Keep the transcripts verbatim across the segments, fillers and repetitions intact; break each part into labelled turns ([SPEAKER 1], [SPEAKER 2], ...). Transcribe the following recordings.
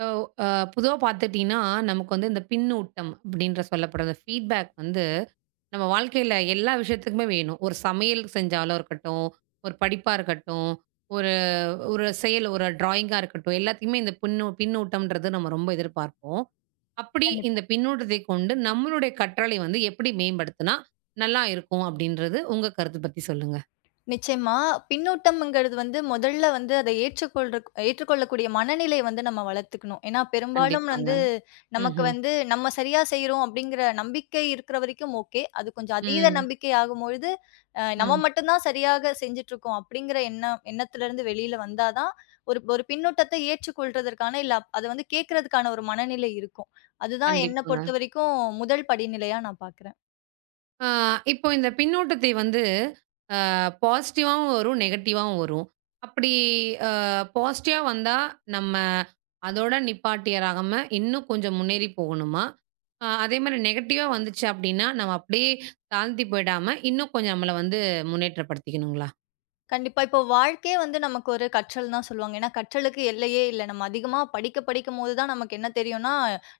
[SPEAKER 1] இப்போ அ பொதுவா பார்த்துட்டீங்கன்னா, நமக்கு வந்து இந்த பின்னூட்டம் அப்படின்ற சொல்லப்படுற அந்த ஃபீட்பேக் வந்து, நம்ம வாழ்க்கையில எல்லா விஷயத்துக்குமே வேணும். ஒரு சமையல் செஞ்சாலும் இருக்கட்டும், ஒரு படிப்பா இருக்கட்டும், ஒரு ஒரு செயல் ஒரு ட்ராயிங்கா இருக்கட்டும், எல்லாத்துக்குமே இந்த பின்னு பின்னூட்டம்ன்றது நம்ம ரொம்ப எதிர்பார்ப்போம். அப்படி இந்த
[SPEAKER 2] கண்டிப்பா.
[SPEAKER 1] பின்னூட்டத்தை கொண்டு நம்மளுடைய கற்றலை வந்து எப்படி மேம்படுத்துனா நல்லா இருக்கும் அப்படின்றது உங்க கருத்து பத்தி சொல்லுங்க.
[SPEAKER 2] நிச்சயமா. பின்னூட்டம்ங்கிறது வந்து முதல்ல வந்து அதை ஏற்றுக்கொள்றக் ஏற்றுக்கொள்ளக்கூடிய மனநிலை வந்து நம்ம வளர்த்துக்கணும். ஏன்னா பெரும்பாலும்
[SPEAKER 1] கண்டிப்பாங்க.
[SPEAKER 2] வந்து நமக்கு
[SPEAKER 1] ம்ஹ்ம்.
[SPEAKER 2] வந்து நம்ம சரியா செய்றோம் அப்படிங்கிற நம்பிக்கை இருக்கிற வரைக்கும் ஓகே. அது கொஞ்சம் அதீத
[SPEAKER 1] ம். ம்.
[SPEAKER 2] நம்பிக்கை ஆகும்பொழுது, அ நம்ம
[SPEAKER 1] ம்
[SPEAKER 2] மட்டும் தான் சரியாக செஞ்சுட்டுருக்கோம் அப்படிங்கிற எண்ணம் எண்ணத்திலிருந்து வெளியில வந்தா தான், ஒரு ஒரு பின்னூட்டத்தை ஏற்றுக்கொள்றதற்கான இல்ல அத வந்து கேட்கறதுக்கான ஒரு மனநிலை இருக்கும். அதுதான் என்ன
[SPEAKER 1] கண்டிப்பாங்க.
[SPEAKER 2] பொறுத்தவரைக்கும் முதல் படிநிலையா நான் பார்க்குறேன்.
[SPEAKER 1] அ இப்போ இந்த பின்னூட்டத்தை வந்து அ பாசிட்டிவாவும் வரும், நெகட்டிவாவும் வரும். அப்படி அ பாசிட்டிவா வந்தா, நம்ம அதோட நிப்பாட்டியராகாம இன்னும் கொஞ்சம் முன்னேறி போகணுமா? அ அதேமாரி நெகட்டிவா வந்துச்சு அப்படின்னா, நம்ம அப்படியே தாழ்த்தி போயிடாம, இன்னும் கொஞ்சம் நம்மள வந்து முன்னேற்றப்படுத்திக்கணுங்களா?
[SPEAKER 2] கண்டிப்பா. இப்போ வாழ்க்கையே வந்து நமக்கு ஒரு கற்றல் தான் சொல்லுவாங்க. ஏன்னா, கற்றலுக்கு எல்லையே இல்ல. நம்ம அதிகமா படிக்க படிக்கும்போது தான் நமக்கு என்ன தெரியும்னா,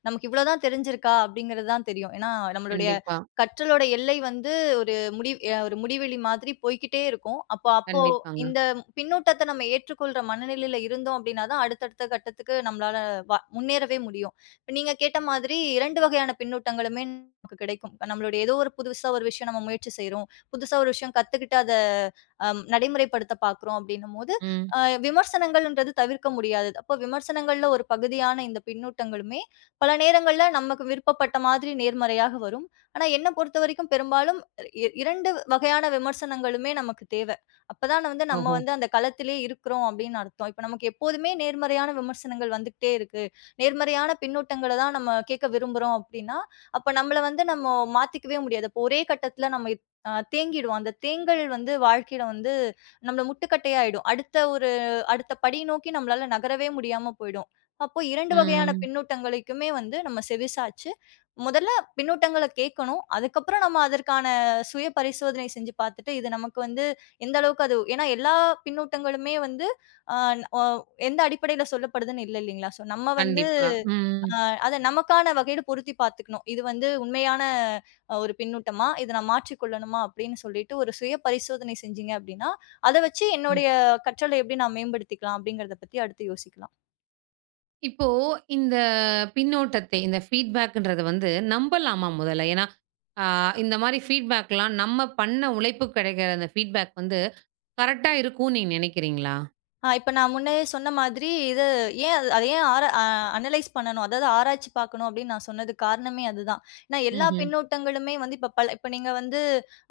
[SPEAKER 2] நமக்கு இவ்வளோ தான் தெரிஞ்சிருக்கா அப்படிங்கிறது தான் தெரியும். ஏன்னா, நம்மளுடைய ம்.
[SPEAKER 1] கண்டிப்பா,
[SPEAKER 2] கற்றலோட எல்லை வந்து ஒரு முடி அ ஒரு முடிவெளி மாதிரி போய்க்கிட்டே இருக்கும். அப்போ அப்போ
[SPEAKER 1] கண்டிப்பாங்க.
[SPEAKER 2] இந்த பின்னூட்டத்த நம்ம ஏற்றுக்கொள்ற மனநிலையில இருந்தோம் அப்படின்னா தான், அடுத்தடுத்த கட்டத்துக்கு நம்மளால வ முன்னேறவே முடியும். இப்ப நீங்க கேட்ட மாதிரி இரண்டு வகையான பின்னூட்டங்களுமே நமக்கு கிடைக்கும். நம்மளுடைய ஏதோ ஒரு புதுசா ஒரு விஷயம் நம்ம முயற்சி செய்றோம். புதுசா ஒரு விஷயம் கத்துக்கிட்டு அத அம் நடைமுறைப்படுத்த பார்க்குறோம் அப்படின்னும் போது,
[SPEAKER 1] ம்.
[SPEAKER 2] அ விமர்சனங்கள்ன்றது தவிர்க்க முடியாதது. அப்போ விமர்சனங்கள்ல ஒரு பகுதியான இந்த பின்னூட்டங்களுமே, பல நேரங்கள்ல நமக்கு விருப்பப்பட்ட மாதிரி நேர்மறையாக வரும். ஆனா என்ன பொறுத்தவரைக்கும் பெரும்பாலும் இ இரண்டு வகையான விமர்சனங்களுமே நமக்கு தேவ. அப்பதான் வந்து நம்ம
[SPEAKER 1] ஓஹோ!
[SPEAKER 2] வந்து அந்த களத்திலேயே இருக்கிறோம் அப்படின்னு அர்த்தம். இப்ப நமக்கு எப்போதுமே நேர்மறையான விமர்சனங்கள் வந்துகிட்டே இருக்கு. நேர்மறையான பின்னூட்டங்கள தான் நம்ம கேட்க விரும்புறோம் அப்படின்னா, அப்ப நம்மள வந்து நம்ம மாத்திக்கவே முடியாது. அப்போ ஒரே கட்டத்தில நம்ம அ தேங்கிடுவோம். அந்த தேங்கல் வந்து வாழ்க்கையில வந்து நம்மள முட்டுக்கட்டையாயிடும். அடுத்த ஒரு அடுத்த படி நோக்கி நம்மளால நகரவே முடியாம போயிடும். அப்போ இரண்டு ஆமா. வகையான
[SPEAKER 1] ம்.
[SPEAKER 2] பின்னூட்டங்களுக்குமே வந்து நம்ம செவிசாச்சு. முதல்ல பின்னூட்டங்கள கேட்கணும். அதுக்கப்புறம் நம்ம அதற்கான சுய பரிசோதனை செஞ்சு பார்த்துட்டு, இது நமக்கு வந்து எந்த அளவுக்கு அது ஏன்னா எல்லா பின்னூட்டங்களுமே வந்து அ, அ எந்த அடிப்படையில சொல்லப்படுதுன்னு இல்ல இல்லீங்களா? ஸோ நம்ம வந்து
[SPEAKER 1] கண்டிப்பா.
[SPEAKER 2] ஆ அத நமக்கான வகையில பொருத்தி பார்த்துக்கணும். இது வந்து உண்மையான அ ஒரு பின்னூட்டமா? இத நான் மாற்றிக்கொள்ளணுமா? அப்படின்னு சொல்லிட்டு ஒரு சுய பரிசோதனை செஞ்சீங்க அப்படின்னா, அத வச்சு
[SPEAKER 1] ம்.
[SPEAKER 2] என்னுடைய கற்றல எப்படி நான் மேம்படுத்திக்கலாம்? அப்படிங்கிறத பத்தி அடுத்து யோசிக்கலாம்.
[SPEAKER 1] இப்போ இந்த பின்னோட்டத்தை, இந்த ஃபீட்பேக்குன்றத வந்து நம்பலாமா முதல்ல? ஏன்னா, ஆ இந்த மாரி ஃபீட்பேக்லாம் நம்ம பண்ண உழைப்புக்கு கிடைக்கிற அந்த ஃபீட்பேக் வந்து கரெக்ட்டா இருக்கும்னு நீங்க நினைக்கிறீங்களா?
[SPEAKER 2] ஆ இப்ப நான் முன்னயே சொன்ன மாதிரி, இது ஏன் அது அத ஏன் ஆர அ அனலைஸ் பண்ணணும், அதாவது ஆராய்ச்சி பார்க்கணும் அப்படின்னு நான் சொன்னதுக்கு காரணமே அதுதான். ஏன்னா எல்லா
[SPEAKER 1] ம்ஹ்ம்.
[SPEAKER 2] பின்னூட்டங்களுமே வந்து இப்ப பல இப்ப நீங்க வந்து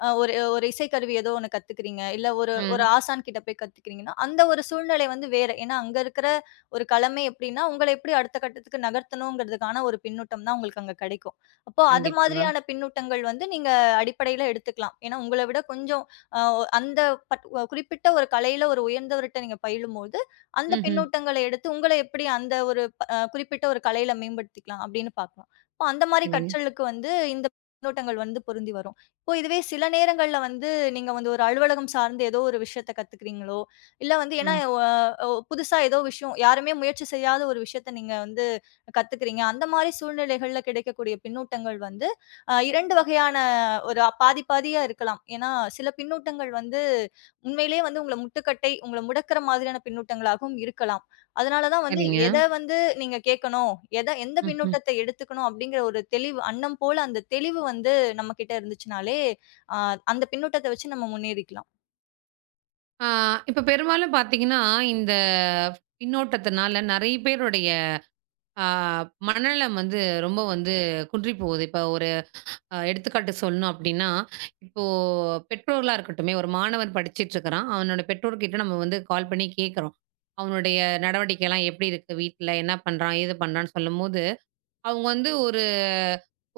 [SPEAKER 2] அ ஒரு ஒரு இசைக்கருவி ஏதோ ஒண்ணு கத்துக்கிறீங்க, இல்ல ஒரு ஒரு
[SPEAKER 1] ம்.
[SPEAKER 2] ஆசான் கிட்ட போய் கத்துக்கிறீங்கன்னா, அந்த ஒரு சூழ்நிலை வந்து வேற. ஏன்னா அங்க இருக்கிற ஒரு கலமை எப்படின்னா, உங்கள எப்படி அடுத்த கட்டத்துக்கு நகர்த்தணுங்கிறதுக்கான ஒரு பின்னூட்டம் தான் உங்களுக்கு அங்க கிடைக்கும். அப்போ அது
[SPEAKER 1] கண்டிப்பாங்க.
[SPEAKER 2] மாதிரியான பின்னூட்டங்கள் வந்து நீங்க அடிப்படையில எடுத்துக்கலாம். ஏன்னா உங்கள விட கொஞ்சம் அ அந்த பட் ஒ குறிப்பிட்ட ஒரு கலையில ஒரு உயர்ந்தவர்ட்ட நீங்க பயிலும்போது, அந்த
[SPEAKER 1] ம்ஹ்ம்.
[SPEAKER 2] பின்னூட்டங்கள எடுத்து உங்கள எப்படி அந்த ஒரு ப அ குறிப்பிட்ட ஒரு கலையில மேம்படுத்திக்கலாம் அப்படின்னு பார்க்கலாம். இப்போ அந்த மாரி
[SPEAKER 1] சரிங்க.
[SPEAKER 2] கற்றலுக்கு வந்து இந்த பின்னூட்டங்கள் வந்து பொருந்தி வரும். இப்போ இதுவே சில நேரங்கள்ல வந்து நீங்க வந்து ஒரு அலுவலகம் சார்ந்து ஏதோ ஒரு விஷயத்த கத்துக்கிறீங்களோ, இல்ல வந்து ஏன்னா
[SPEAKER 1] ம்.
[SPEAKER 2] ஒ ஒ புதுசா ஏதோ விஷயம் யாருமே முயற்சி செய்யாத ஒரு விஷயத்த நீங்க வந்து கத்துக்கிறீங்க. அந்த மாரி சூழ்நிலைகள்ல கிடைக்கக்கூடிய பின்னூட்டங்கள் வந்து அ இரண்டு வகையான ஒரு அ- பாதி பாதியா இருக்கலாம். ஏன்னா, சில பின்னூட்டங்கள் வந்து உண்மையிலேயே வந்து உங்கள முட்டுக்கட்டை, உங்கள முடக்குற மாதிரியான பின்னூட்டங்களாகவும் இருக்கலாம். அதனால தான் வந்து
[SPEAKER 1] சரிங்க.
[SPEAKER 2] எத வந்து நீங்க கேட்கணும், எத எந்த
[SPEAKER 1] ம்ஹ்ம்.
[SPEAKER 2] பின்னூட்டத்த எடுத்துக்கணும் அப்படிங்கிற ஒரு தெளிவு அன்னம் போல அந்த தெளிவு வந்து நம்மகிட்ட இருந்துச்சுனாலே, அ அந்த பின்னூட்டத்த வச்சு நம்ம முன்னேறிக்கலாம்.
[SPEAKER 1] ஆ இப்ப பெரும்பாலும் பார்த்தீங்கன்னா, இந்த பின்னோட்டத்தினால நெறைய பேருடைய ஆ மனநலம் வந்து ரொம்ப வந்து குன்றி போகுது. இப்ப ஒரு அ எடுத்துக்காட்டு சொல்லணும் அப்படின்னா, இப்போ பெற்றோர்களா இருக்கட்டுமே, ஒரு மாணவன் படிச்சுட்டு இருக்கிறான். அவனோட பெற்றோர்கிட்ட நம்ம வந்து கால் பண்ணி கேட்கிறோம். அவனுடைய நடவடிக்கைலாம் எப்படி இருக்கு வீட்ல? என்ன பண்றான்? ஏது பண்றான்னு சொல்லும்போது, அவங்க வந்து ஒரு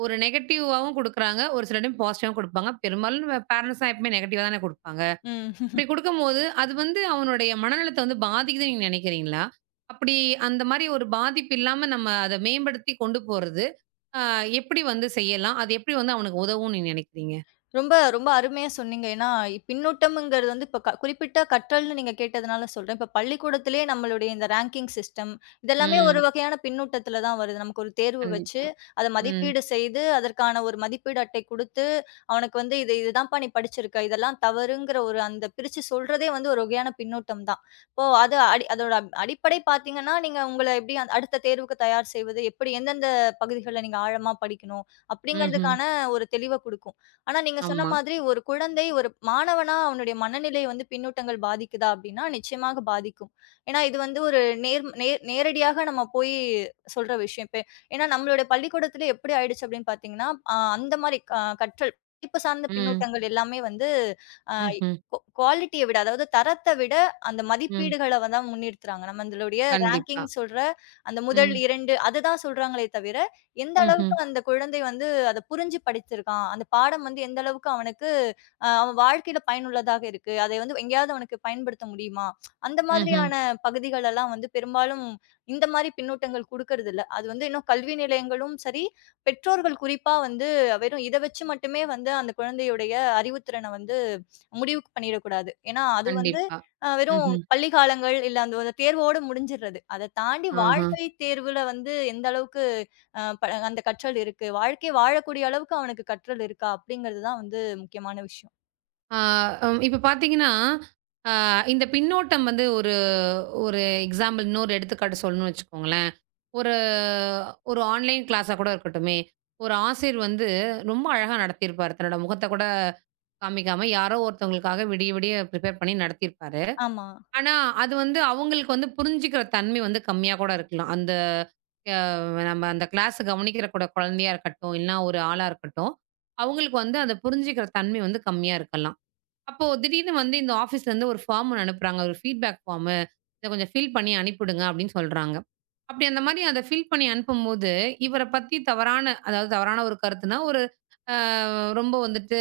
[SPEAKER 1] ஒரு நெகட்டிவாவும் குடுக்குறாங்க. ஒரு சில டைம் பாசிட்டிவாவும் குடுப்பாங்க. பெரும்பாலும் நம்ம பேரண்ட்ஸ்லாம் எப்பவுமே நெகட்டிவா தானே குடுப்பாங்க.
[SPEAKER 2] ம்.
[SPEAKER 1] அப்படி குடுக்கும்போது, அது வந்து அவனுடைய மனநலத்த வந்து பாதிக்குதுன்னு நீங்க நினைக்கிறீங்களா? அப்படி அந்த மாரி ஒரு பாதிப்பு இல்லாம நம்ம அத மேம்படுத்தி கொண்டு போறது, அ எப்படி வந்து செய்யலாம்? அது எப்படி வந்து அவனுக்கு உதவும்னு நீங்க நினைக்கிறீங்க?
[SPEAKER 2] ரொம்ப, ரொம்ப அருமையா சொன்னீங்க. ஏன்னா, இ- பின்னூட்டம்ங்கிறது வந்து இப்ப க குறிப்பிட்ட கற்றல்னு நீங்க கேட்டதுனால சொல்றேன். இப்ப பள்ளிக்கூடத்திலேயே நம்மளுடைய இந்த ரேங்கிங் சிஸ்டம், இதெல்லாமே ஒரு
[SPEAKER 1] ம்.
[SPEAKER 2] வகையான பின்னூட்டத்தில தான் வருது. நமக்கு ஒரு தேர்வு வச்சு,
[SPEAKER 1] கண்டிப்பா.
[SPEAKER 2] அத
[SPEAKER 1] ம்.
[SPEAKER 2] மதிப்பீடு செய்து, அதற்கான ஒரு மதிப்பீடு அட்டை குடுத்து, அவனுக்கு வந்து இது இதுதான்ப்பா நீ படிச்சிருக்க. இதெல்லாம் தவறுங்கிற ஒரு அந்த பிரிச்சு சொல்றதே வந்து ஒரு வகையான பின்னூட்டம் தான். இப்போ அது அடி அதோட அப்- அடிப்படை பார்த்தீங்கன்னா, நீங்க உங்கள எப்படி அந்த அடுத்த தேர்வுக்கு தயார் செய்வது, எப்படி எந்தெந்த பகுதிகள்ல நீங்க ஆழமா படிக்கணும்,
[SPEAKER 1] ம்ஹ்ம்.
[SPEAKER 2] அப்படிங்கிறதுக்கான ஒரு தெளிவ குடுக்கும். ஆனா நீங்க சொன்ன
[SPEAKER 1] ஆமா.
[SPEAKER 2] மாதிரி ஒரு குழந்தை ஒரு மாணவனா அவனுடைய மனநிலை வந்து பின்னூட்டங்கள் பாதிக்குதா அப்படின்னா நிச்சயமாக பாதிக்கும். ஏன்னா இது வந்து ஒரு நேர் நேர் நேரடியாக நம்ம போய் சொல்ற விஷயம். இப்ப ஏன்னா நம்மளுடைய பள்ளிக்கூடத்துல எப்படி ஆயிடுச்சு அப்படின்னு பார்த்தீங்கன்னா, அ அந்த மாரி க கற்றல் படிப்பு சார்ந்த
[SPEAKER 1] ம்.
[SPEAKER 2] பின்னூட்டங்கள் எல்லாமே வந்து அ
[SPEAKER 1] ம்ஹ்ம்.
[SPEAKER 2] குவா குவாலிட்டிய விட அதாவது தரத்த விட அந்த
[SPEAKER 1] ம்.
[SPEAKER 2] மதிப்பீடுகள தான் முன்னிறுத்துறாங்க. நம்ம அதனுடைய
[SPEAKER 1] கண்டிப்பா.
[SPEAKER 2] ரேங்கிங் சொல்ற அந்த முதல்
[SPEAKER 1] ம்.
[SPEAKER 2] இரண்டு அதுதான் சொல்றாங்களே தவிர, எந்த
[SPEAKER 1] ம்ஹ்ம்.
[SPEAKER 2] அளவுக்கு அந்த குழந்தை வந்து அத புரிஞ்சு படிச்சிருக்கான்? அந்த பாடம் வந்து எந்த அளவுக்கு அவனுக்கு அ அவன் வாழ்க்கையில பயனுள்ளதாக இருக்கு? அதை வந்து எங்கேயாவது அவனுக்கு பயன்படுத்த முடியுமா? அந்த
[SPEAKER 1] ம்ஹ்ம்.
[SPEAKER 2] மாதிரியான பகுதிகள் எல்லாம் வந்து பெரும்பாலும் இந்த மாரி பின்னூட்டங்கள் குடுக்கறதில்ல. அது வந்து இன்னும் கல்வி நிலையங்களும் சரி, பெற்றோர்கள் குறிப்பா வந்து வெறும் இத வச்சு மட்டுமே வந்து அந்த குழந்தையுடைய அறிவுத்திறன வந்து முடிவுக்கு பண்ணிடக்கூடாது. ஏன்னா, அது வந்து
[SPEAKER 1] கண்டிப்பா.
[SPEAKER 2] அ வெறும்
[SPEAKER 1] ம்ஹ்ம்.
[SPEAKER 2] பள்ளி காலங்கள், இல்ல அந்த ஒரு தேர்வோட முடிஞ்சிடுறது. அத தாண்டி
[SPEAKER 1] ஆஹா.
[SPEAKER 2] வாழ்க்கை தேர்வுல வந்து எந்த அளவுக்கு அ ப அந்த கற்றல் இருக்கு. வாழ்க்கை வாழக்கூடிய அளவுக்கு அவனுக்கு கற்றல் இருக்கா? அப்படிங்கிறது தான் வந்து முக்கியமான விஷயம்.
[SPEAKER 1] ஆ அம் இப்ப பார்த்தீங்கன்னா, ஆ இந்த பின்னோட்டம் வந்து ஒரு ஒரு எக்ஸாம்பிள் இன்னொரு எடுத்துக்காட்டு சொல்லணும்னு வச்சுக்கோங்களேன். ஒரு ஒரு ஆன்லைன் கிளாஸா கூட இருக்கட்டுமே! ஒரு ஆசிரியர் வந்து ரொம்ப அழகா நடத்தியிருப்பாரு. தன்னோட முகத்த கூட காமிக்காம யாரோ ஒருத்தவங்களுக்காக விடிய விடிய ப்ரிப்பேர் பண்ணி நடத்தியிருப்பாரு.
[SPEAKER 2] ஆமா.
[SPEAKER 1] ஆனா, அது வந்து அவங்களுக்கு வந்து புரிஞ்சுக்கிற தன்மை வந்து கம்மியா கூட இருக்கலாம். அந்த அ நம்ம அந்த கிளாஸ கவனிக்கிற கூட குழந்தையா இருக்கட்டும், இல்லனா ஒரு ஆளா இருக்கட்டும், அவங்களுக்கு வந்து அத புரிஞ்சுக்கிற தன்மை வந்து கம்மியா இருக்கலாம். அப்போ திடீர்னு வந்து இந்த ஆஃபீஸ்லேருந்து ஒரு ஃபார்ம் ஒண்ணு அனுப்புறாங்க. ஒரு ஃபீட்பேக் ஃபார்மு. இத கொஞ்சம் ஃபில் பண்ணி அனுப்பிடுங்க அப்படின்னு சொல்றாங்க. அப்படி அந்த மாரி அத ஃபில் பண்ணி அனுப்பும்போது, இவர பத்தி தவறான அதாவது தவறான ஒரு கருத்துனா, ஒரு அ ரொம்ப வந்துட்டு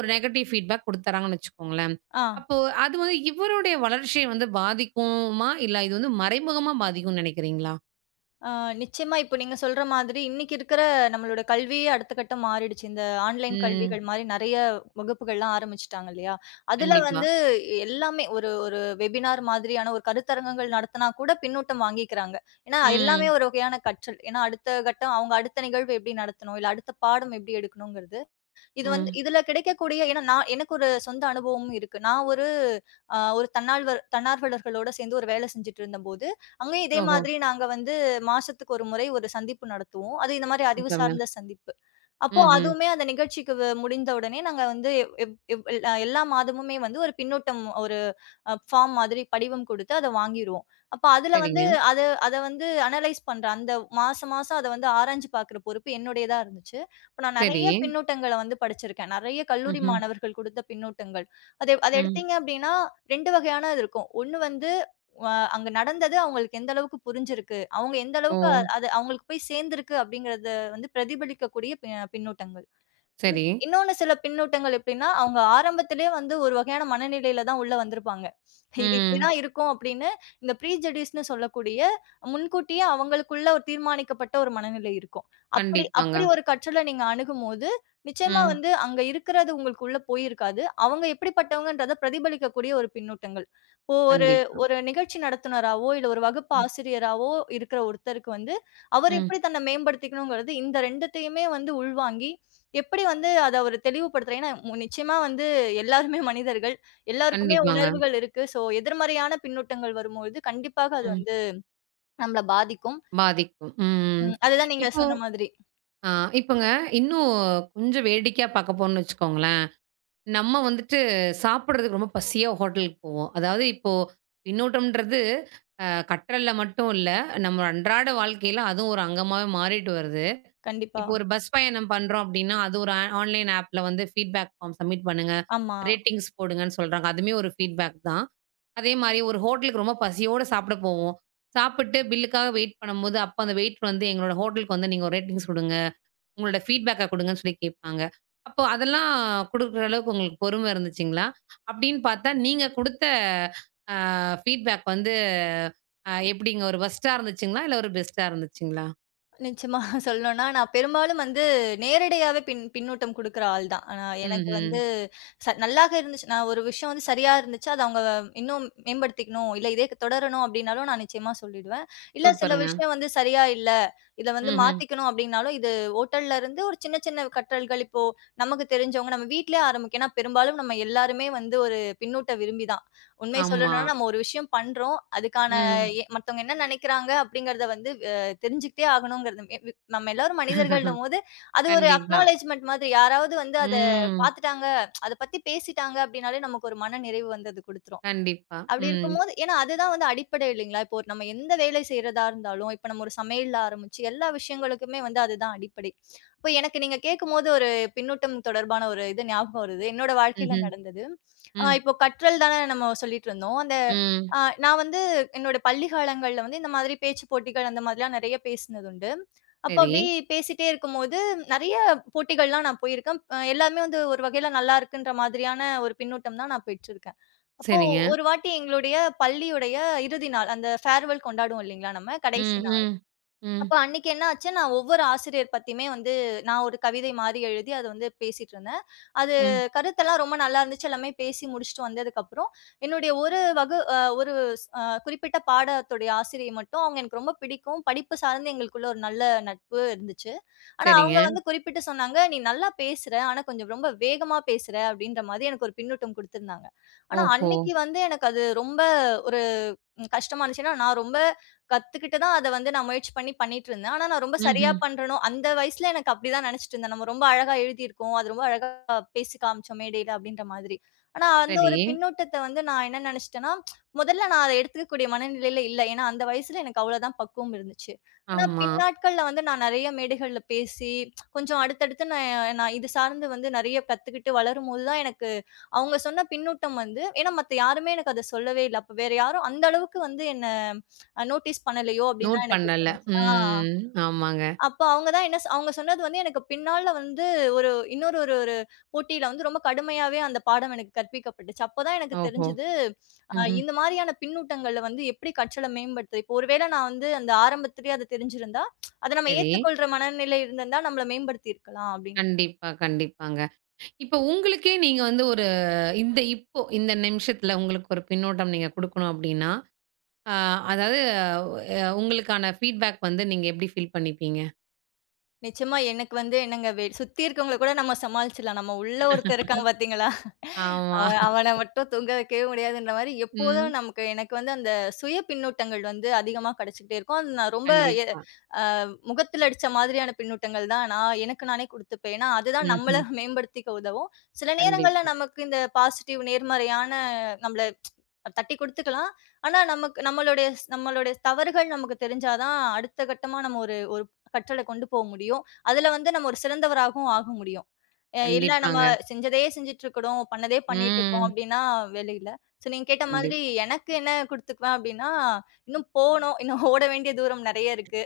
[SPEAKER 1] ஒரு நெகட்டிவ் ஃபீட்பேக் குடுத்துர்றாங்கன்னு வச்சுக்கோங்களேன்.
[SPEAKER 2] ஆ.
[SPEAKER 1] அப்போ அது வந்து இவருடைய வளர்ச்சிய வந்து பாதிக்குமா? இல்ல இது வந்து மறைமுகமா பாதிக்கும்னு நெனைக்கிறீங்களா?
[SPEAKER 2] ஆ நிச்சயமா இப்போ நீங்க சொல்ற மாதிரி இன்னைக்கு இருக்கிற நம்மளோட கல்வியே அடுத்த கட்டம் மாறிடுச்சு. இந்த ஆன்லைன்
[SPEAKER 1] ம்.
[SPEAKER 2] கல்விகள் மாரி நெறைய வகுப்புகள்லாம் ஆரம்பிச்சுட்டாங்க இல்லையா? அதுல
[SPEAKER 1] கண்டிப்பா.
[SPEAKER 2] வந்து எல்லாமே ஒரு ஒரு வெபினார் மாதிரியான ஒரு கருத்தரங்கங்கள் நடத்தினா கூட பின்னூட்டம் வாங்கிக்கிறாங்க. ஏன்னா எல்லாமே
[SPEAKER 1] ம்.
[SPEAKER 2] ஒரு வகையான கற்றல். ஏன்னா அடுத்த கட்டம் அவங்க அடுத்த நிகழ்வு எப்படி நடத்தணும்? இல்ல அடுத்த பாடம் எப்படி எடுக்கணுங்கிறது. இது வந்து
[SPEAKER 1] ம்.
[SPEAKER 2] இதுல கிடைக்கக்கூடிய ஏன்னா நான் எனக்கு ஒரு சொந்த அனுபவமும் இருக்கு. நான் ஒரு அ ஒரு தன்னால்வர் தன்னார்வலர்களோட சேர்ந்து ஒரு வேலை செஞ்சுட்டு இருந்தபோது, அங்கேயும் இதே
[SPEAKER 1] ஓஹோ!
[SPEAKER 2] மாதிரி நாங்க வந்து மாசத்துக்கு ஒரு முறை ஒரு சந்திப்பு நடத்துவோம். அது இந்த மாரி அறிவு
[SPEAKER 1] சூப்பருங்க.
[SPEAKER 2] சார்ந்த சந்திப்பு. அப்போ
[SPEAKER 1] ம்ஹ்ம்.
[SPEAKER 2] அதுவுமே அந்த நிகழ்ச்சிக்கு வ முடிந்த உடனே நாங்க வந்து எவ் எவ் எல் எல்லா மாதமுமே வந்து ஒரு பின்னூட்டம் ஒரு அ ஃபார்ம் மாதிரி படிவம் கொடுத்து அத வாங்கிருவோம். அப்ப அதுல வந்து
[SPEAKER 1] சரிங்க.
[SPEAKER 2] அத அத வந்து அனலைஸ் பண்ற அந்த மாசம் மாசம் அத வந்து ஆராய்ஞ்சு பார்க்குற பொறுப்பு என்னுடையதா இருந்துச்சு. அப்ப நான்
[SPEAKER 1] சரி.
[SPEAKER 2] நெறைய பின்னூட்டங்கள வந்து படிச்சிருக்கேன். நெறைய கல்லூரி
[SPEAKER 1] ம்ஹ்ம்.
[SPEAKER 2] மாணவர்கள் கொடுத்த பின்னூட்டங்கள். அது அத
[SPEAKER 1] ம்.
[SPEAKER 2] எடுத்தீங்க அப்டின்னா இரண்டு வகையான இது இருக்கும். ஒண்ணு வந்து அ அங்க நடந்தது அவங்களுக்கு எந்த அளவுக்கு புரிஞ்சிருக்கு, அவங்க எந்த
[SPEAKER 1] ஓ!
[SPEAKER 2] அளவுக்கு அ- அது அவங்களுக்கு போய் சேர்ந்திருக்கு அப்டிங்கிறத வந்து பிரதிபலிக்கக்கூடிய பி பின்னூட்டங்கள்.
[SPEAKER 1] சரி.
[SPEAKER 2] இன்னொன்னு சில பின்னூட்டங்கள் எப்படின்னா, அவங்க ஆரம்பத்திலேயே வந்து ஒரு வகையான மனநிலையில தான் உள்ள வந்திருப்பாங்க. இது
[SPEAKER 1] ம்.
[SPEAKER 2] இப்படிதான் இருக்கும் அப்படின்னு இந்த ப்ரீஜுடியூஸ்ன்னு சொல்லக்கூடிய முன்கூட்டியே அவங்களுக்குள்ள ஒரு தீர்மானிக்கப்பட்ட ஒரு மனநிலை இருக்கும். அப்படி
[SPEAKER 1] கண்டிப்பாங்க.
[SPEAKER 2] அப்படி ஒரு கற்றல நீங்க அணுகும்போது, நிச்சயமா
[SPEAKER 1] ம்.
[SPEAKER 2] வந்து அங்க இருக்கிறது உங்களுக்கு உள்ள போயிருக்காது. அவங்க எப்படிப்பட்டவங்கன்றத பிரதிபலிக்கக்கூடிய ஒரு பின்னூட்டங்கள். இப்போ ஒரு
[SPEAKER 1] கண்டிப்பா.
[SPEAKER 2] ஒரு நிகழ்ச்சி நடத்துனராவோ, இல்ல ஒரு வகுப்பு
[SPEAKER 1] ம்.
[SPEAKER 2] ஆசிரியராவோ இருக்கிற ஒருத்தருக்கு வந்து, அவர்
[SPEAKER 1] ம்.
[SPEAKER 2] எப்படி தன்னை மேம்படுத்திக்கணுங்கிறது இந்த இரண்டையுமே வந்து உள்வாங்கி எப்படி வந்து அத அவரு தெளிவுபடுத்துறாரு? ஏன்னா, மு நிச்சயமா வந்து எல்லாருமே மனிதர்கள். எல்லாருக்குமே
[SPEAKER 1] கண்டிப்பாங்க.
[SPEAKER 2] உணர்வுகள் இருக்கு. ஸோ, எதிர்மறையான பின்னூட்டங்கள் வரும்பொழுது, கண்டிப்பாக அது
[SPEAKER 1] ம்.
[SPEAKER 2] வந்து நம்மள பாதிக்கும்.
[SPEAKER 1] பாதிக்கும். ம்.
[SPEAKER 2] ம். அதுதான் நீங்க
[SPEAKER 1] இப்போ
[SPEAKER 2] சொன்ன மாதிரி.
[SPEAKER 1] அ இப்போங்க இன்னும் கொஞ்சம் வேடிக்கையா பாக்க போறோம்னு வச்சுக்கோங்களேன். நம்ம வந்துட்டு சாப்பிடுறதுக்கு ரொம்ப பசியா ஹோட்டலுக்கு போவோம். அதாவது இப்போ பின்னூட்டம்ன்றது அ கற்றல்ல மட்டும் இல்ல, நம்ம அன்றாட வாழ்க்கையில அதுவும் ஒரு அங்கமாவே மாறிட்டு வருது.
[SPEAKER 2] கண்டிப்பா.
[SPEAKER 1] இப்போ ஒரு பஸ் பயணம் பண்றோம் அப்படின்னா, அது ஒரு ஆ ஆன்லைன் ஆப்ல வந்து ஃபீட்பேக் ஃபார்ம் சப்மிட் பண்ணுங்க,
[SPEAKER 2] ஆமா.
[SPEAKER 1] ரேட்டிங்ஸ் போடுங்கன்னு சொல்றாங்க. அதுவுமே ஒரு ஃபீட்பேக் தான். அதே மாரி ஒரு ஹோட்டலுக்கு ரொம்ப பசியோட சாப்பிட போவோம். சாப்பிட்டு பில்லுக்காக வெயிட் பண்ணும்போது, அப்ப அந்த வெயிட் வந்து எங்களோட ஹோட்டலுக்கு வந்து நீங்க ஒரு ரேட்டிங்ஸ் குடுங்க. உங்களோட ஃபீட்பேக்க குடுங்கன்னு சொல்லி கேட்பாங்க. அப்போ அதெல்லாம் குடுக்குற அளவுக்கு உங்களுக்கு பொறுமை இருந்துச்சுங்களா? அப்படின்னு பார்த்தா நீங்க குடுத்த அ ஃபீட்பேக் வந்து அ எப்படிங்க? ஒரு வொர்ஸ்ட்டா இருந்துச்சுங்களா? இல்ல ஒரு பெஸ்ட்டா இருந்துச்சுங்களா?
[SPEAKER 2] நிச்சயமா சொல்லணும்னா, நான் பெரும்பாலும் வந்து நேரடியாவே பின் பின்னூட்டம் குடுக்குற ஆள் தான். ஆனா எனக்கு
[SPEAKER 1] ம்ஹ்ம்.
[SPEAKER 2] வந்து ச நல்லாக இருந்துச்சு நான் ஒரு விஷயம் வந்து சரியா இருந்துச்சு, அத அவங்க இன்னும் மேம்படுத்திக்கணும், இல்ல இதே தொடரணும் அப்டின்னாலும் நான் நிச்சயமா சொல்லிடுவேன். இல்ல சில
[SPEAKER 1] சூப்பருங்க.
[SPEAKER 2] விஷயம் வந்து சரியா இல்ல, இத வந்து
[SPEAKER 1] ம்ஹ்ம்.
[SPEAKER 2] மாத்திக்கணும் அப்டின்னாலும், இது ஹோட்டல்ல இருந்து ஒரு சின்ன சின்ன கற்றல்கள் இப்போ நமக்கு தெரிஞ்சவங்க நம்ம வீட்லயே ஆரம்பிக்கும். ஏன்னா பெரும்பாலும் நம்ம எல்லாருமே வந்து ஒரு பின்னூட்ட விரும்பி தான். உண்மைய
[SPEAKER 1] ஆமா.
[SPEAKER 2] சொல்லணும்னா நம்ம ஒரு விஷயம் பண்றோம், அதுக்கான
[SPEAKER 1] ம்.
[SPEAKER 2] எ மத்தவங்க என்ன நெனைக்கிறாங்க அப்டிங்கிறத வந்து தெரிஞ்சுக்கிட்டே ஆகணுங்கிறது மே வி நம்ம எல்லாரும் மனிதர்கள்ன்னும்போது, அது ஒரு
[SPEAKER 1] கண்டிப்பா.
[SPEAKER 2] அக்னாலெட்ஜ்மெண்ட் மாதிரி. யாராவது வந்து அத
[SPEAKER 1] ம்.
[SPEAKER 2] பாத்துட்டாங்க, அத பத்தி பேசிட்டாங்க அப்டின்னாலே நமக்கு ஒரு மன நிறைவு வந்து அது குடுத்துரும்.
[SPEAKER 1] கண்டிப்பா.
[SPEAKER 2] அப்படி
[SPEAKER 1] ம்.
[SPEAKER 2] இருக்கும்போது ஏன்னா அதுதான் வந்து அடிப்படை இல்லைங்களா? இப்போ ஒரு நம்ம எந்த வேலை செய்றதா இருந்தாலும், இப்ப நம்ம ஒரு சமையல்ல ஆரம்பிச்சு எல்லா விஷயங்களுக்குமே வந்து அதுதான் அடிப்படை. அப்ப எனக்கு நீங்க கேட்கும்போது ஒரு பின்னூட்டம் தொடர்பான ஒரு இது ஞாபகம் வருது. என்னோட வாழ்க்கையில
[SPEAKER 1] ம்ஹ்ம்.
[SPEAKER 2] நடந்தது. அ
[SPEAKER 1] ம்.
[SPEAKER 2] இப்போ கற்றல் தானே நம்ம சொல்லிட்டு இருந்தோம். அந்த
[SPEAKER 1] ம்.
[SPEAKER 2] அ நான் வந்து என்னோட பள்ளி காலங்கள்ல வந்து இந்த மாதிரி பேச்சு போட்டிகள் அந்த மாதிரிலாம் நெறைய பேசினது உண்டு. அப்போ
[SPEAKER 1] சரி.
[SPEAKER 2] அப்படியே பேசிட்டே இருக்கும்போது நெறைய போட்டிகள்லாம் நான் போயிருக்கேன். அ எல்லாமே வந்து ஒரு வகையில நல்லா இருக்குன்ற மாதிரியான ஒரு பின்னூட்டம் தான் நான் பெற்றிருக்கேன். அப்போ
[SPEAKER 1] சரிங்க.
[SPEAKER 2] ஒரு வாட்டி எங்களுடைய பள்ளியுடைய இறுதி நாள், அந்த ஃபேர்வெல் கொண்டாடுவோம் இல்லீங்களா நம்ம கடைசி
[SPEAKER 1] ம்.
[SPEAKER 2] நாள்.
[SPEAKER 1] ம். ம்.
[SPEAKER 2] அப்ப அன்னைக்கு என்ன ஆச்சு, நான் ஒவ்வொரு ஆசிரியர் பத்தியுமே வந்து நான் ஒரு கவிதை மாரி எழுதி அத வந்து பேசிட்டு இருந்தேன். அது
[SPEAKER 1] ம்.
[SPEAKER 2] கருத்தெல்லாம் ரொம்ப நல்லா இருந்துச்சு. எல்லாமே பேசி முடிச்சுட்டு வந்ததுக்கப்புறம், என்னுடைய ஒரு வகு அ ஒரு ஸ் அ குறிப்பிட்ட பாடத்துடைய ஆசிரியை மட்டும் அவங்க எனக்கு ரொம்ப பிடிக்கும். படிப்பு சார்ந்து எங்களுக்குள்ள ஒரு நல்ல நட்பு இருந்துச்சு. ஆனா
[SPEAKER 1] சரிங்க.
[SPEAKER 2] அவங்க வந்து குறிப்பிட்டு சொன்னாங்க, "நீ நல்லா பேசுற. ஆனா கொஞ்சம் ரொம்ப வேகமா பேசுற." அப்படின்ற மாரி எனக்கு ஒரு பின்னூட்டம் குடுத்திருந்தாங்க. ஆனா
[SPEAKER 1] ஓஹோ!
[SPEAKER 2] அன்னைக்கு வந்து எனக்கு அது ரொம்ப ஒரு ம் கஷ்டமா இருந்துச்சுன்னா, நான் ரொம்ப கத்துக்கிட்டு தான் அத வந்து நான் முயற்சி பண்ணி பண்ணிட்டு இருந்தேன். ஆனா, நான் ரொம்ப சரியா
[SPEAKER 1] ம்ஹ்ம்.
[SPEAKER 2] பண்றேனோ அந்த வயசுல எனக்கு அப்படிதான் நெனச்சுட்டு இருந்தேன். நம்ம ரொம்ப அழகா எழுதியிருக்கோம். அது ரொம்ப அழகா பேசி காமிச்சோம் மேடையில அப்படின்ற மாதிரி. ஆனா, அந்த
[SPEAKER 1] சரி.
[SPEAKER 2] ஒரு பின்னூட்டத்த வந்து நான் என்ன நெனச்சுட்டேன்னா, முதல்ல நான் அத எடுத்துக்கக்கூடிய மனநிலையில இல்ல. ஏன்னா, அந்த வயசுல எனக்கு அவ்வளோதான் பக்குவம் இருந்துச்சு. ஆனா,
[SPEAKER 1] ஆமா.
[SPEAKER 2] பின்னாட்கள்ல வந்து நான் நெறைய மேடைகள்ல பேசி, கொஞ்சம் அடுத்தடுத்து நான் நான் இது சார்ந்து வந்து நெறைய கத்துக்கிட்டு வளரும்போது தான் எனக்கு அவங்க சொன்ன பின்னூட்டம் வந்து ஏன்னா மத்த யாருமே எனக்கு அத சொல்லவே இல்ல. அப்ப வேற யாரும் அந்த அளவுக்கு வந்து என்ன அ நோட்டீஸ் பண்ணலையோ! அப்டின்னு
[SPEAKER 1] நோட்
[SPEAKER 2] தான் எனக்கு
[SPEAKER 1] பண்ணல.
[SPEAKER 2] தோணுச்சு. ஆ.
[SPEAKER 1] ம். ஆமாங்க.
[SPEAKER 2] அப்ப அவங்க தான் என்ன சொ அவங்க சொன்னது வந்து எனக்கு பின்னால வந்து ஒரு இன்னொரு ஒரு ஒரு போட்டியில வந்து ரொம்ப கடுமையாவே அந்த பாடம் எனக்கு கற்பிக்கப்பட்டுச்சு. அப்பதான் எனக்கு
[SPEAKER 1] ஓஹோ!
[SPEAKER 2] தெரிஞ்சது, அ
[SPEAKER 1] ம்ஹ்ம்.
[SPEAKER 2] இந்த மாரியான பின்னூட்டங்கள்ல வந்து எப்படி கற்றல மேம்படுத்துது. இப்போ ஒருவேளை நான் வந்து அந்த ஆரம்பத்திலேயே அது தெரிஞ்சிருந்தா, அத நம்ம
[SPEAKER 1] சரி.
[SPEAKER 2] ஏத்துக்கொள்ற மனநிலை இருந்திருந்தா நம்மள மேம்படுத்தியிருக்கலாம் அப்டின்னு.
[SPEAKER 1] கண்டிப்பா, கண்டிப்பாங்க. இப்ப உங்களுக்கே நீங்க வந்து ஒரு இந்த இப்போ இந்த நிமிஷத்துல உங்களுக்கு ஒரு பின்னூட்டம் நீங்க குடுக்கணும் அப்டின்னா, அ அதாவது அ உங்களுக்கான ஃபீட்பேக் வந்து நீங்க எப்டி ஃபீல் பண்ணிப்பீங்க?
[SPEAKER 2] நிச்சயமா எனக்கு வந்து என்னங்க வெ சுத்தி இருக்கவங்கள கூட நம்ம சமாளிச்சுடலாம். நம்ம உள்ள ஒருத்தன் இருக்கான் பார்த்தீங்களா?
[SPEAKER 1] ஆமா.
[SPEAKER 2] அவன் அவன மட்டும் தூங்க வைக்கவே முடியாதுன்ற மாரி எப்போதும்
[SPEAKER 1] ம்.
[SPEAKER 2] நமக்கு எனக்கு வந்து அந்த சுய பின்னூட்டங்கள் வந்து அதிகமா கிடைச்சுக்கிட்டே இருக்கும். அது நான் ரொம்ப
[SPEAKER 1] கண்டிப்பா.
[SPEAKER 2] முகத்துல அடிச்ச மாதிரியான பின்னூட்டங்கள் தான் நான் எனக்கு நானே குடுத்துப்பேன். ஏன்னா, அதுதான் நம்மள
[SPEAKER 1] ம்ஹ்ம்.
[SPEAKER 2] மேம்படுத்திக்க உதவும். சில நேரங்கள்ல
[SPEAKER 1] கண்டிப்பா.
[SPEAKER 2] நமக்கு இந்த பாசிட்டிவ் நேர்மறையான நம்மள தட்டி குடுத்துக்கலாம். ஆனா, நமக்கு நம்மளுடைய நம்மளுடைய தவறுகள் நமக்கு தெரிஞ்சா தான் அடுத்த கட்டமா நம்ம ஒரு ஒரு கற்றல கொண்டு போ முடியும். அதுல வந்து நம்ம ஒரு சிறந்தவராகவும் ஆக முடியும். அ இல்ல நம்ம
[SPEAKER 1] கண்டிப்பாங்க.
[SPEAKER 2] செஞ்சதே செஞ்சுட்டு இருக்கிறோம், பண்ணதே பண்ணிட்டு இருக்கோம்
[SPEAKER 1] ம்.
[SPEAKER 2] அப்டின்னா வேலை இல்ல. ஸோ நீங்க கேட்ட மாதிரி
[SPEAKER 1] கண்டிப்பா.
[SPEAKER 2] எனக்கு என்ன குடுத்துக்குவேன் அப்டின்னா, இன்னும் போணும். இன்னும் ஓட வேண்டிய தூரம் நெறைய இருக்கு.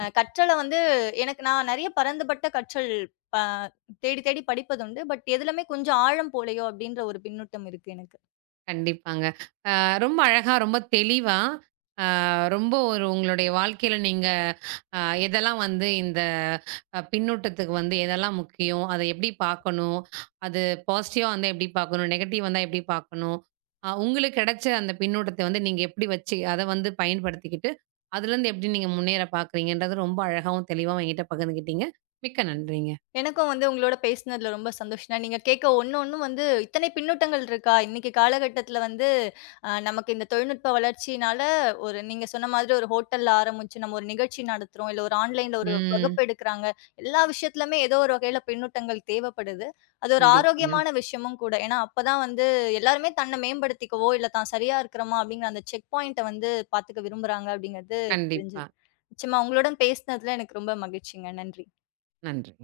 [SPEAKER 2] அ கற்றல வந்து எனக்கு நான் நெறைய பரந்துபட்ட கற்றல் ப தேடி தேடி படிப்பதுண்டு. பட் எதுலமே கொஞ்சம் ஆழம் போலயோ! அப்பிடின்ற ஒரு பின்னூட்டம் இருக்கு எனக்கு.
[SPEAKER 1] கண்டிப்பாங்க. ரொம்ப அழகா, ரொம்ப தெளிவா, அ ரொம்ப ஒரு உங்களுடைய வாழ்க்கையில நீங்க அ எதெல்லாம் வந்து இந்த அ பின்னூட்டத்துக்கு வந்து எதெல்லாம் முக்கியம்? அத எப்படி பார்க்கணும்? அது பாசிட்டிவா வந்தா எப்படி பார்க்கணும்? நெகட்டிவ் வந்தா எப்படி பார்க்கணும்? அ உங்களுக்கு கிடைச்ச அந்த பின்னூட்டத்த வந்து நீங்க எப்படி வச்சு அத வந்து பயன்படுத்திக்கிட்டு, அதுலருந்து எப்படி நீங்க முன்னேற பார்க்குறீங்கன்றது ரொம்ப அழகாவும், தெளிவாவும் என்கிட்ட பகிர்ந்துக்கிட்டீங்க. மிக்க நன்றிங்க.
[SPEAKER 2] எனக்கும் வந்து உங்களோட பேசினதுல ரொம்ப சந்தோஷம்னா, நீங்க கேட்க ஒண்ணு ஒண்ணும் வந்து இத்தனை பின்னூட்டங்கள் இருக்கா? இன்னைக்கு காலகட்டத்தில வந்து அ நமக்கு இந்த தொழில்நுட்ப வளர்ச்சியினால ஒரு நீங்க சொன்ன மாதிரி ஒரு ஹோட்டல்ல ஆரம்பிச்சு, நம்ம ஒரு நிகழ்ச்சி நடத்துறோம். இல்ல ஒரு ஆன்லைன்ல ஒரு
[SPEAKER 1] ம்.
[SPEAKER 2] வகுப்பு எடுக்குறாங்க. எல்லா விஷயத்திலுமே ஏதோ ஒரு வகையில பின்னூட்டங்கள் தேவைப்படுது. அது ஒரு
[SPEAKER 1] கண்டிப்பாங்க.
[SPEAKER 2] ஆரோக்கியமான விஷயமும் கூட. ஏன்னா, அப்பதான் வந்து எல்லாருமே தன்னை மேம்படுத்திக்கவோ, இல்ல தான் சரியா இருக்கிறோமா அப்படிங்கிற அந்த செக் பாயிண்ட்ட வந்து பார்த்துக்க விரும்புறாங்க அப்படிங்கிறது
[SPEAKER 1] கண்டிப்பா.
[SPEAKER 2] தெரிஞ்சது. நிச்சயமா உங்களுடன் பேசினதுல எனக்கு ரொம்ப மகிழ்ச்சிங்க. நன்றி.
[SPEAKER 1] நன்றி.